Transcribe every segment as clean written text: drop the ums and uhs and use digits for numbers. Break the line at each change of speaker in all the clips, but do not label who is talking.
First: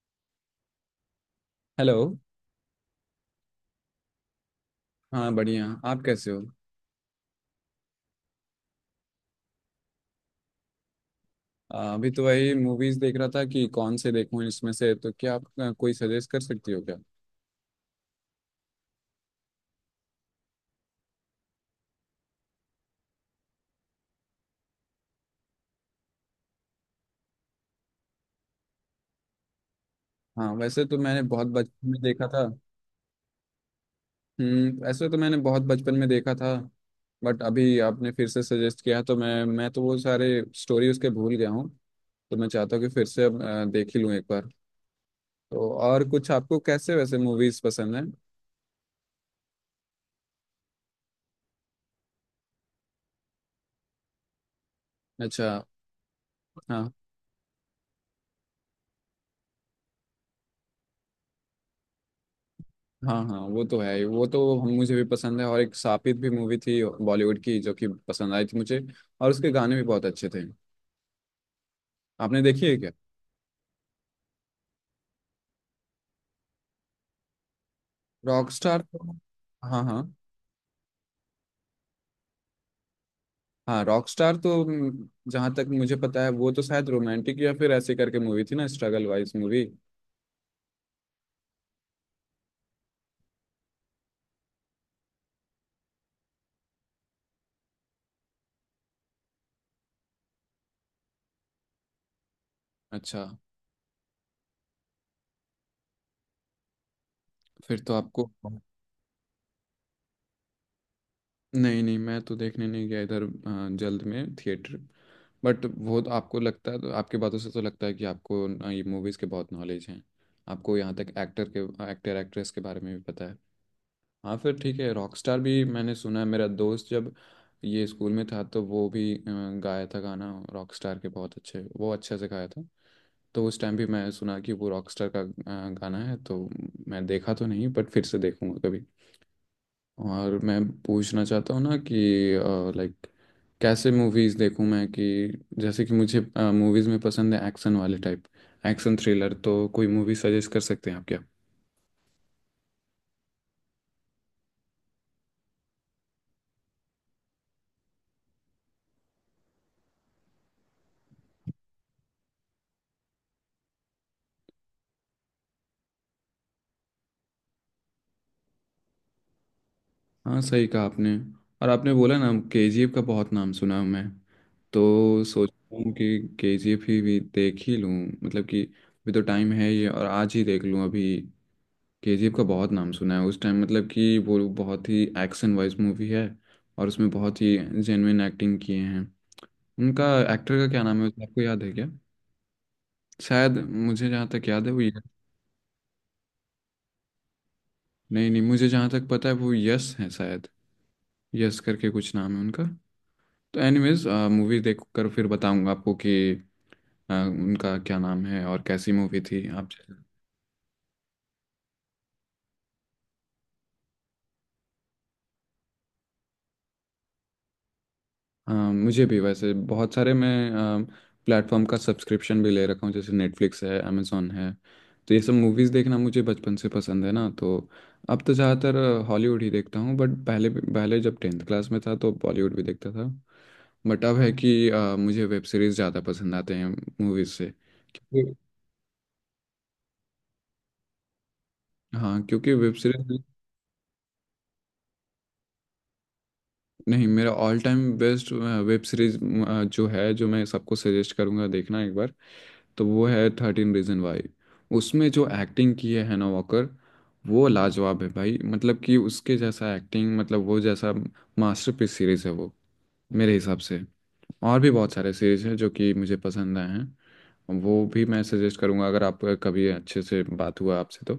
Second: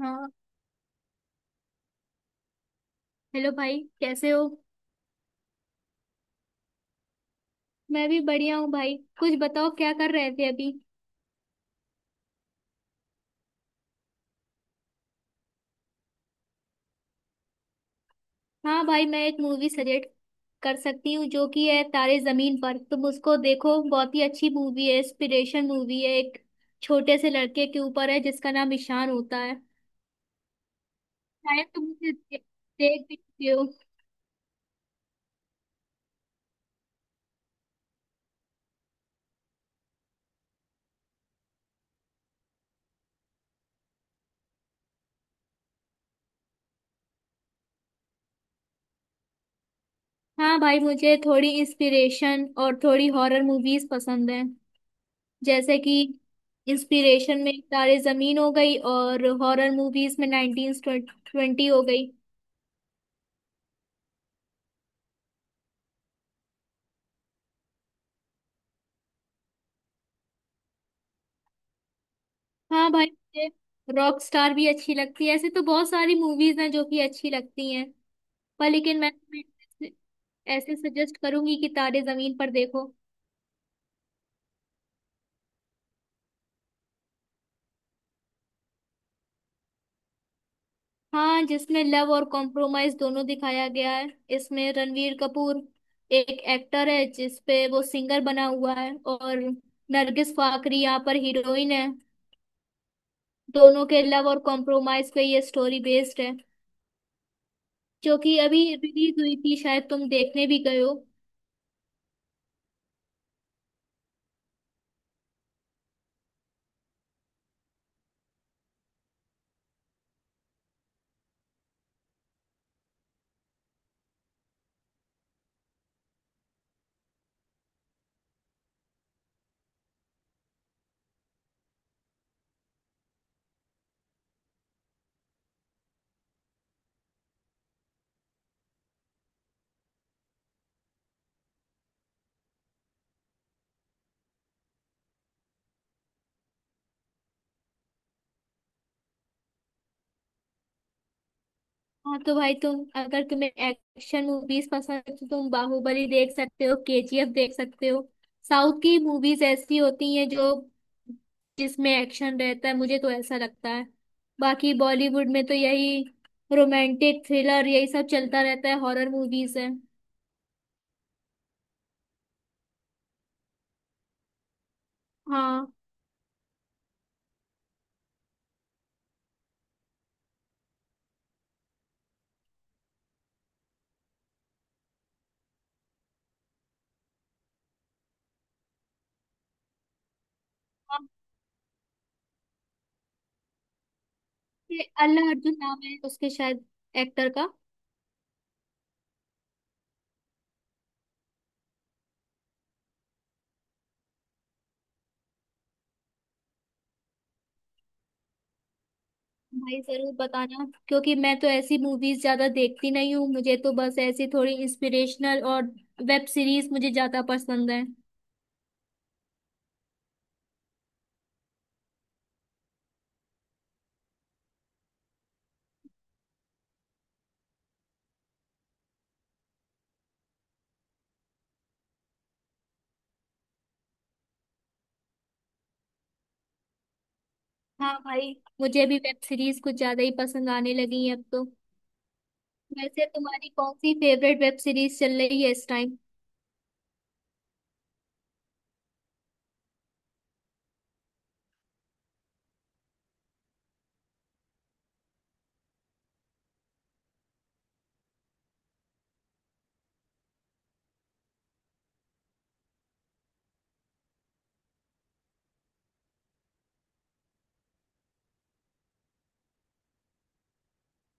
हाँ।
Hello.
Hello भाई, कैसे हो?
हाँ, बढ़िया। आप कैसे हो?
मैं भी बढ़िया हूँ भाई। कुछ बताओ, क्या कर रहे थे अभी?
अभी तो वही मूवीज देख रहा था कि कौन से देखूं इसमें से। तो क्या आप कोई सजेस्ट कर सकती हो क्या?
हाँ भाई, मैं एक मूवी सजेस्ट कर सकती हूँ जो कि है तारे जमीन पर। तुम उसको देखो, बहुत ही अच्छी मूवी है। इंस्पिरेशन मूवी है, एक छोटे से लड़के के ऊपर है जिसका नाम ईशान होता है।
हाँ, वैसे तो मैंने बहुत
शायद
बचपन
तुम
में
उसे
देखा था।
देख भी चुके हो।
वैसे तो मैंने बहुत बचपन में देखा था। बट अभी आपने फिर से सजेस्ट किया तो मैं तो वो सारे स्टोरी उसके भूल गया हूँ। तो मैं चाहता हूँ कि फिर से अब देख ही लूँ एक बार। तो और कुछ आपको कैसे वैसे मूवीज पसंद है?
हाँ भाई, मुझे थोड़ी इंस्पिरेशन और थोड़ी हॉरर मूवीज पसंद है।
अच्छा।
जैसे कि
हाँ,
इंस्पिरेशन में तारे जमीन हो गई, और हॉरर मूवीज में 1920 हो गई।
हाँ, हाँ, वो तो है ही। वो तो हम मुझे भी पसंद है, और एक सापित भी मूवी थी बॉलीवुड की जो कि पसंद आई थी मुझे। और उसके गाने भी बहुत अच्छे थे। आपने देखी है क्या?
हाँ भाई, मुझे रॉक स्टार भी अच्छी लगती है। ऐसे तो बहुत सारी मूवीज हैं जो कि अच्छी लगती हैं, पर
रॉकस्टार
लेकिन मैं
तो। हाँ,
तुम्हें
हाँ,
ऐसे सजेस्ट करूंगी कि तारे जमीन पर देखो।
हाँ, रॉकस्टार तो जहाँ तक मुझे पता है वो तो शायद रोमांटिक या फिर ऐसे करके मूवी थी ना, स्ट्रगल वाइज मूवी।
हाँ, जिसमें लव और कॉम्प्रोमाइज दोनों दिखाया गया है। इसमें रणवीर कपूर एक एक्टर है जिसपे वो सिंगर बना हुआ है, और नरगिस फाकरी यहाँ पर हीरोइन है।
अच्छा।
दोनों के लव और कॉम्प्रोमाइज पे ये स्टोरी बेस्ड है,
फिर तो
जो
आपको।
कि अभी रिलीज हुई थी। शायद तुम देखने भी गए हो।
नहीं, नहीं, मैं तो देखने नहीं गया इधर जल्द में थिएटर। बट वो तो आपको लगता है, तो आपकी बातों से तो लगता है कि आपको ना ये मूवीज़ के बहुत नॉलेज हैं। आपको यहाँ तक एक्टर एक्ट्रेस के बारे में भी पता है। हाँ, फिर ठीक है। रॉकस्टार भी मैंने सुना है। मेरा दोस्त जब ये स्कूल में था तो वो भी गाया था गाना, रॉकस्टार के बहुत अच्छे वो अच्छे से गाया था। तो उस टाइम भी मैं सुना कि वो रॉकस्टार का गाना है। तो मैं देखा तो नहीं बट फिर से देखूंगा कभी। और मैं पूछना चाहता हूँ ना कि लाइक कैसे मूवीज़ देखूँ मैं, कि जैसे कि मुझे मूवीज़ में पसंद है एक्शन वाले टाइप। एक्शन थ्रिलर तो कोई मूवी सजेस्ट कर सकते हैं आप क्या?
हाँ तो भाई, तुम अगर तुम्हें एक्शन मूवीज पसंद है तो तुम बाहुबली देख सकते हो, केजीएफ देख सकते हो। साउथ की मूवीज ऐसी होती हैं जो जिसमें एक्शन रहता है, मुझे तो ऐसा लगता है। बाकी बॉलीवुड में तो यही रोमांटिक थ्रिलर, यही सब चलता रहता है, हॉरर मूवीज है।
हाँ, सही कहा आपने। और आपने बोला ना, केजीएफ का बहुत नाम सुना है मैं। तो सोच
हाँ,
रहा हूँ कि केजीएफ ही भी देख ही लूँ। मतलब कि अभी तो टाइम है ये, और आज ही देख लूँ अभी। केजीएफ का बहुत नाम सुना है उस टाइम, मतलब कि वो बहुत ही एक्शन वाइज मूवी है। और उसमें बहुत ही जेन्युइन एक्टिंग किए हैं उनका। एक्टर का क्या
और
नाम है, आपको याद है क्या? शायद मुझे जहाँ तक याद है वो
ये
यश।
अल्ला अर्जुन नाम है उसके शायद, एक्टर का।
नहीं, नहीं, मुझे जहाँ तक पता है वो यश है शायद। यश करके कुछ नाम है उनका। तो एनीवेज, मूवी देख कर फिर बताऊंगा आपको कि उनका क्या नाम है और कैसी मूवी थी आप।
भाई जरूर बताना, क्योंकि मैं तो ऐसी मूवीज ज्यादा देखती नहीं हूँ। मुझे तो बस ऐसी थोड़ी इंस्पिरेशनल, और वेब सीरीज मुझे ज्यादा पसंद है।
हाँ, मुझे भी वैसे बहुत सारे मैं प्लेटफॉर्म का सब्सक्रिप्शन भी ले रखा हूँ, जैसे नेटफ्लिक्स है, amazon है। तो ये सब मूवीज़ देखना मुझे बचपन से पसंद है ना, तो अब तो ज़्यादातर हॉलीवुड ही देखता हूँ। बट पहले पहले जब टेंथ क्लास में था तो बॉलीवुड भी देखता था। बट अब है कि मुझे वेब सीरीज़ ज़्यादा पसंद आते हैं मूवीज़ से।
हाँ भाई,
क्योंकि
मुझे भी वेब सीरीज कुछ ज्यादा ही पसंद आने लगी है अब तो।
हाँ, क्योंकि वेब
वैसे
सीरीज
तुम्हारी कौन सी फेवरेट वेब सीरीज चल रही है इस टाइम?
नहीं, मेरा all time best web series जो है, जो मैं सबको सजेस्ट करूँगा देखना एक बार, तो वो है थर्टीन रीजन वाई। उसमें जो एक्टिंग की है हैना वॉकर, वो लाजवाब है भाई। मतलब कि उसके जैसा एक्टिंग, मतलब वो जैसा मास्टरपीस सीरीज है वो, मेरे हिसाब से। और भी बहुत सारे सीरीज हैं जो कि मुझे पसंद आए हैं, वो भी मैं सजेस्ट करूंगा अगर आप कभी अच्छे से बात हुआ आपसे तो।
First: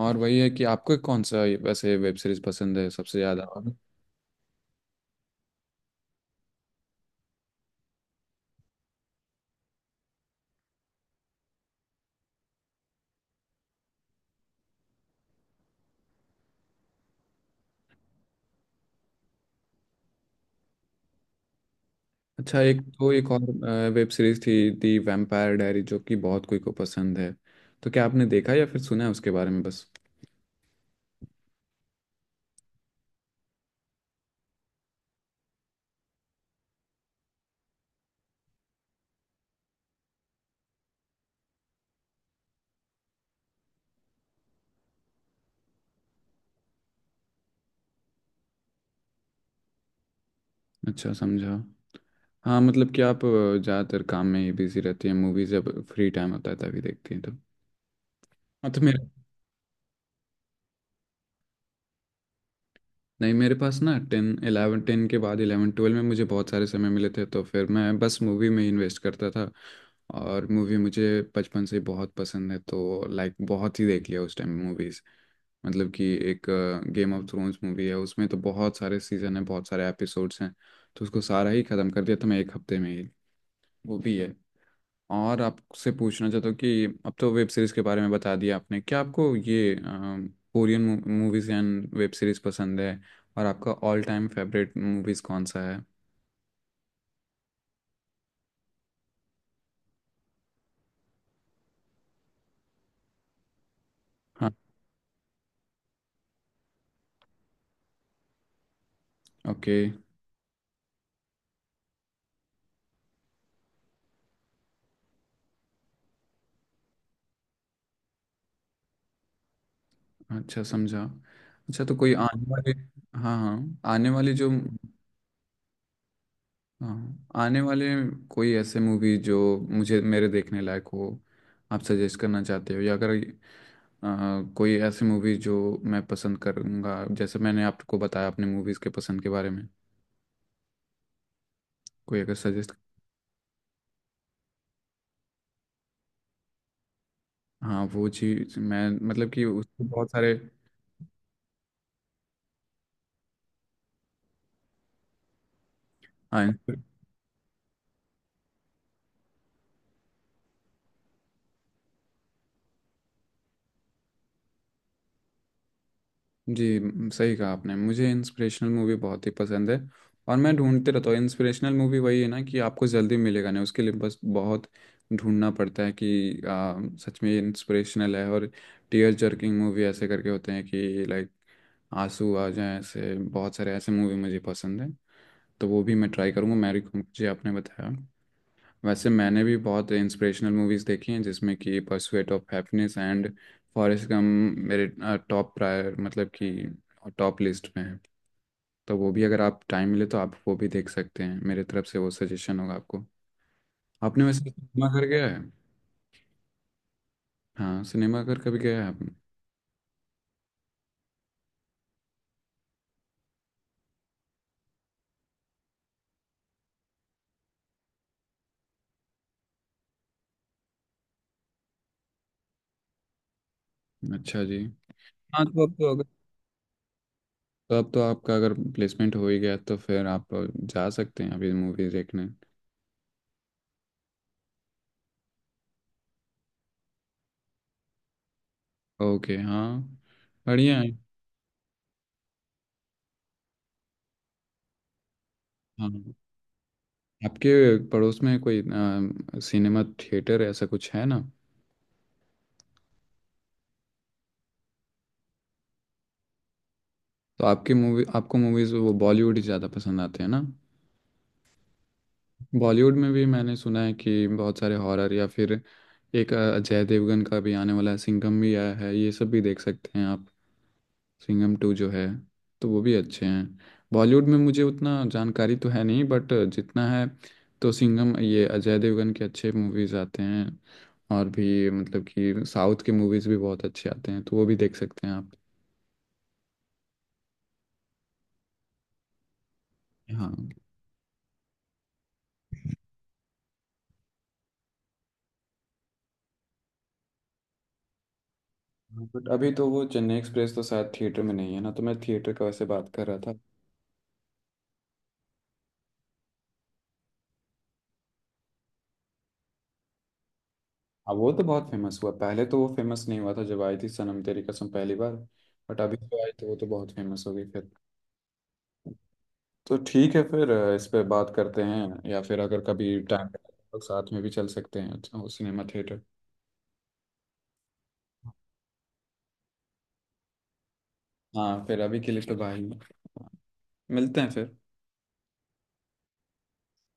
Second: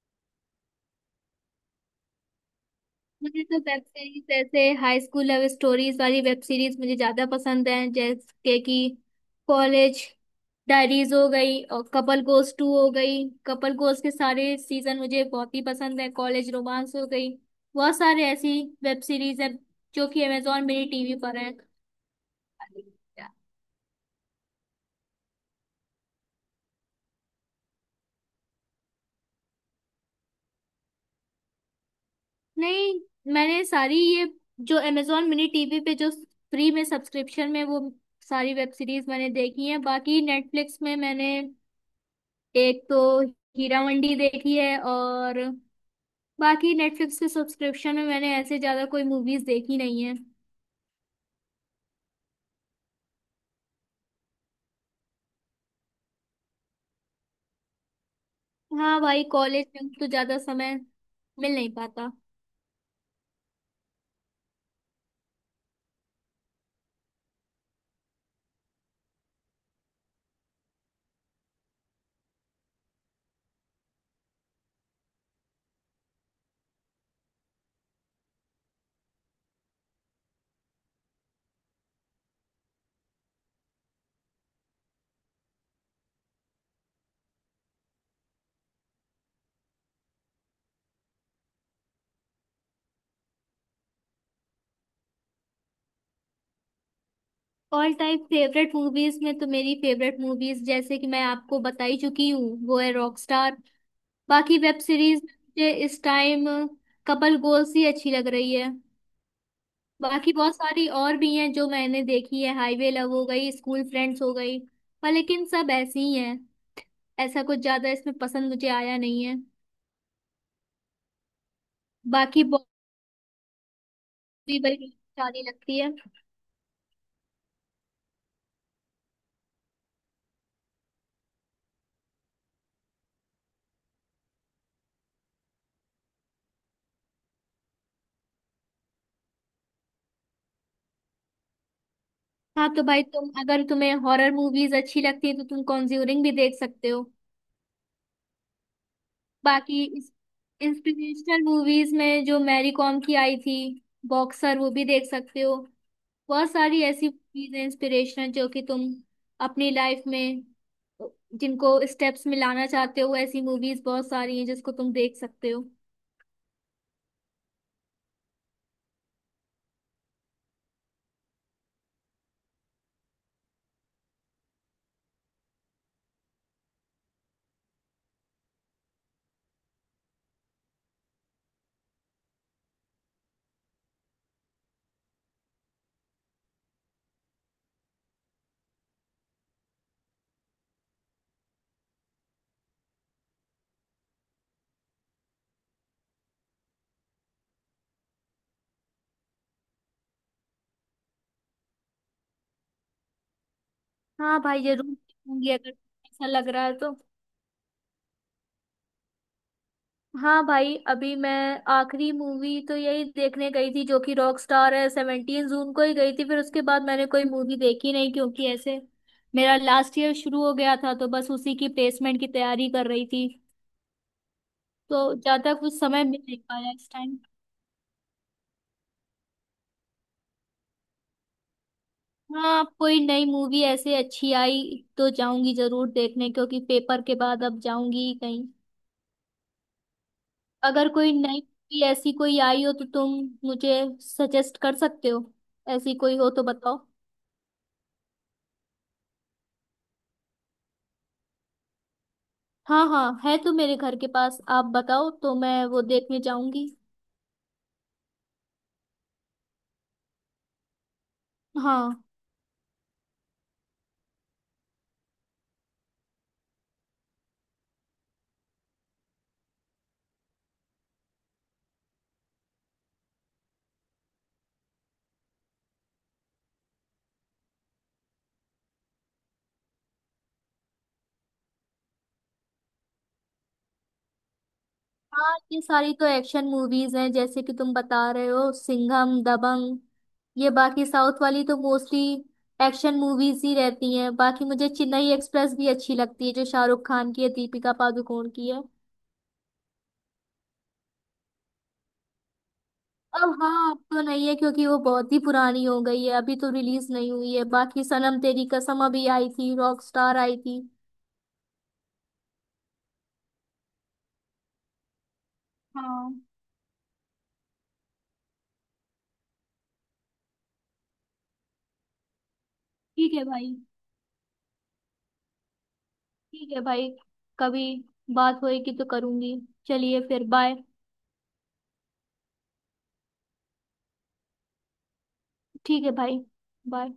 और वही है कि आपको कौन सा वैसे वेब सीरीज पसंद है सबसे ज़्यादा
मुझे तो
और।
वेब सीरीज जैसे हाई स्कूल लव स्टोरीज वाली वेब सीरीज मुझे ज्यादा पसंद है। जैसे कि कॉलेज डायरीज हो गई, और कपल गोस टू हो गई। कपल गोस के सारे सीजन मुझे बहुत ही पसंद है। कॉलेज रोमांस हो गई, बहुत सारे ऐसी वेब सीरीज है जो कि अमेजोन मिनी टीवी पर है।
अच्छा, एक तो एक और वेब सीरीज थी दी वैम्पायर डायरी, जो कि बहुत कोई को पसंद है। तो क्या आपने देखा या फिर सुना है उसके बारे में बस?
नहीं, मैंने सारी ये जो अमेजोन मिनी टीवी पे जो फ्री में सब्सक्रिप्शन में, वो सारी वेब सीरीज मैंने देखी है। बाकी नेटफ्लिक्स में मैंने एक तो हीरा मंडी देखी है, और बाकी नेटफ्लिक्स के सब्सक्रिप्शन में मैंने ऐसे ज्यादा कोई मूवीज देखी नहीं है।
अच्छा, समझा। हाँ, मतलब कि आप ज़्यादातर काम में ही बिजी रहती हैं, मूवीज जब फ्री टाइम होता है तभी देखती हैं तो। हाँ, तो मेरे,
हाँ भाई, कॉलेज में तो ज्यादा समय मिल नहीं पाता।
नहीं, मेरे पास ना 10 11, 10 के बाद 11 12 में मुझे बहुत सारे समय मिले थे, तो फिर मैं बस मूवी में इन्वेस्ट करता था। और मूवी मुझे बचपन से बहुत पसंद है तो लाइक बहुत ही देख लिया उस टाइम मूवीज़। मतलब कि एक गेम ऑफ थ्रोन्स मूवी है, उसमें तो बहुत सारे सीजन है, बहुत सारे एपिसोड्स हैं। तो उसको सारा ही ख़त्म कर दिया था मैं एक हफ्ते में ही। वो भी है। और आपसे पूछना चाहता हूँ कि अब तो वेब सीरीज के बारे में बता दिया आपने, क्या आपको ये Korean movies and web series पसंद है? और आपका ऑल टाइम फेवरेट मूवीज कौन सा है?
ऑल टाइम फेवरेट मूवीज में तो मेरी फेवरेट मूवीज, जैसे कि मैं आपको बता ही चुकी हूँ, वो है रॉकस्टार।
हाँ।
बाकी वेब सीरीज मुझे इस टाइम कपल गोल्स ही अच्छी लग रही है।
ओके।
बाकी बहुत सारी और भी हैं जो मैंने देखी है, हाईवे लव हो गई, स्कूल फ्रेंड्स हो गई, पर लेकिन सब ऐसी ही हैं। ऐसा कुछ ज्यादा इसमें पसंद मुझे आया नहीं है।
अच्छा, समझा। अच्छा, तो कोई
बाकी
आने
बॉबी
वाले। हाँ, हाँ, आने वाली जो।
बड़ी सारी लगती है।
हाँ, आने वाले कोई ऐसे मूवी जो मुझे मेरे देखने लायक हो, आप सजेस्ट करना चाहते हो? या अगर कोई ऐसी मूवी जो मैं पसंद करूँगा, जैसे मैंने आपको बताया अपने मूवीज़ के पसंद के बारे में, कोई अगर
हाँ
सजेस्ट।
तो भाई, तुम अगर तुम्हें हॉरर मूवीज अच्छी लगती है तो तुम कॉन्ज्यूरिंग भी देख सकते हो।
हाँ, वो चीज़ मैं मतलब कि
बाकी
उसके बहुत
इस
सारे।
इंस्पिरेशनल मूवीज में जो मैरी कॉम की आई थी, बॉक्सर, वो भी देख सकते हो।
हाँ,
बहुत सारी ऐसी मूवीज हैं इंस्पिरेशनल, जो कि तुम अपनी लाइफ में जिनको स्टेप्स में लाना चाहते हो, ऐसी मूवीज बहुत सारी हैं जिसको तुम देख सकते हो।
जी, सही कहा आपने, मुझे इंस्पिरेशनल मूवी बहुत ही पसंद है। और मैं ढूंढते रहता हूँ इंस्पिरेशनल मूवी, वही है ना कि आपको जल्दी मिलेगा नहीं, उसके लिए बस बहुत ढूंढना पड़ता है कि सच में इंस्पिरेशनल है। और टीयर जर्किंग मूवी ऐसे करके होते हैं कि लाइक आंसू आ जाए, ऐसे बहुत सारे ऐसे मूवी मुझे पसंद है। तो वो भी मैं ट्राई करूँगा मैरी मुझे आपने बताया। वैसे मैंने भी बहुत इंस्पिरेशनल मूवीज देखी हैं, जिसमें कि pursuit of happiness and Forrest Gump मेरे टॉप प्रायर, मतलब कि टॉप लिस्ट में है। तो वो भी अगर आप टाइम मिले तो आप वो भी देख सकते हैं, मेरे तरफ से वो सजेशन होगा आपको। आपने
हाँ
वैसे
भाई,
सिनेमा
जरूर
घर गया है?
देखूंगी अगर ऐसा लग रहा है तो।
हाँ, सिनेमा घर कभी गया है आपने?
हाँ भाई, अभी मैं आखिरी मूवी तो यही देखने गई थी जो कि रॉक स्टार है, 17 जून को ही गई थी। फिर उसके बाद मैंने कोई मूवी देखी नहीं, क्योंकि ऐसे मेरा लास्ट ईयर शुरू हो गया था, तो बस उसी की प्लेसमेंट की तैयारी कर रही थी।
अच्छा जी।
तो
हाँ,
ज्यादा
तो अब
कुछ
तो अगर,
समय मिल नहीं पाया इस टाइम।
तो अब तो आपका अगर प्लेसमेंट हो ही गया तो फिर आप जा सकते हैं अभी मूवी देखने।
हाँ, अब कोई नई मूवी ऐसे अच्छी आई तो जाऊंगी जरूर देखने, क्योंकि पेपर के बाद अब जाऊंगी कहीं।
ओके, हाँ। बढ़िया है।
अगर कोई नई मूवी ऐसी कोई आई हो तो तुम मुझे सजेस्ट कर सकते हो। ऐसी
हाँ,
कोई हो तो बताओ।
आपके पड़ोस में कोई सिनेमा थिएटर ऐसा कुछ है ना?
हाँ हाँ, है तो मेरे घर के पास, आप बताओ तो मैं वो देखने जाऊंगी।
तो आपकी मूवी, आपको मूवीज़ वो बॉलीवुड ही ज़्यादा पसंद आते हैं ना?
हाँ।
बॉलीवुड में भी मैंने सुना है कि बहुत सारे हॉरर, या फिर एक अजय देवगन का भी आने वाला है, सिंघम भी आया है, ये सब भी देख सकते हैं आप। सिंघम टू जो है, तो वो भी अच्छे हैं। बॉलीवुड में मुझे उतना जानकारी तो है नहीं, बट जितना है तो सिंघम, ये अजय देवगन के अच्छे मूवीज आते हैं। और भी मतलब कि साउथ के मूवीज भी बहुत अच्छे आते हैं, तो वो भी देख सकते हैं आप।
हाँ, ये सारी तो एक्शन मूवीज हैं जैसे कि तुम बता रहे हो, सिंघम, दबंग,
हाँ।
ये। बाकी साउथ वाली तो मोस्टली एक्शन मूवीज ही रहती हैं। बाकी मुझे चेन्नई एक्सप्रेस भी अच्छी लगती है, जो शाहरुख खान की है, दीपिका पादुकोण की है।
बट अभी तो वो चेन्नई एक्सप्रेस तो शायद थिएटर में नहीं है ना, तो मैं थिएटर का वैसे बात कर रहा
अब
था।
हाँ, अब तो नहीं है क्योंकि वो बहुत ही पुरानी हो गई है, अभी तो रिलीज नहीं हुई है। बाकी सनम तेरी कसम अभी आई थी, रॉक स्टार आई थी।
अब वो तो बहुत फेमस हुआ, पहले तो वो फेमस नहीं हुआ था जब आई थी सनम तेरी कसम पहली बार। बट अभी
हाँ।
तो आई तो वो तो बहुत फेमस हो गई फिर। तो ठीक है फिर, इस पे बात करते हैं, या फिर अगर कभी
ठीक है
टाइम
भाई।
तो साथ में भी चल सकते हैं। अच्छा, वो सिनेमा थिएटर।
ठीक है भाई, कभी बात होएगी तो करूंगी। चलिए फिर, बाय।
हाँ, फिर अभी के लिए तो भाई मिलते हैं फिर।
ठीक है भाई, बाय।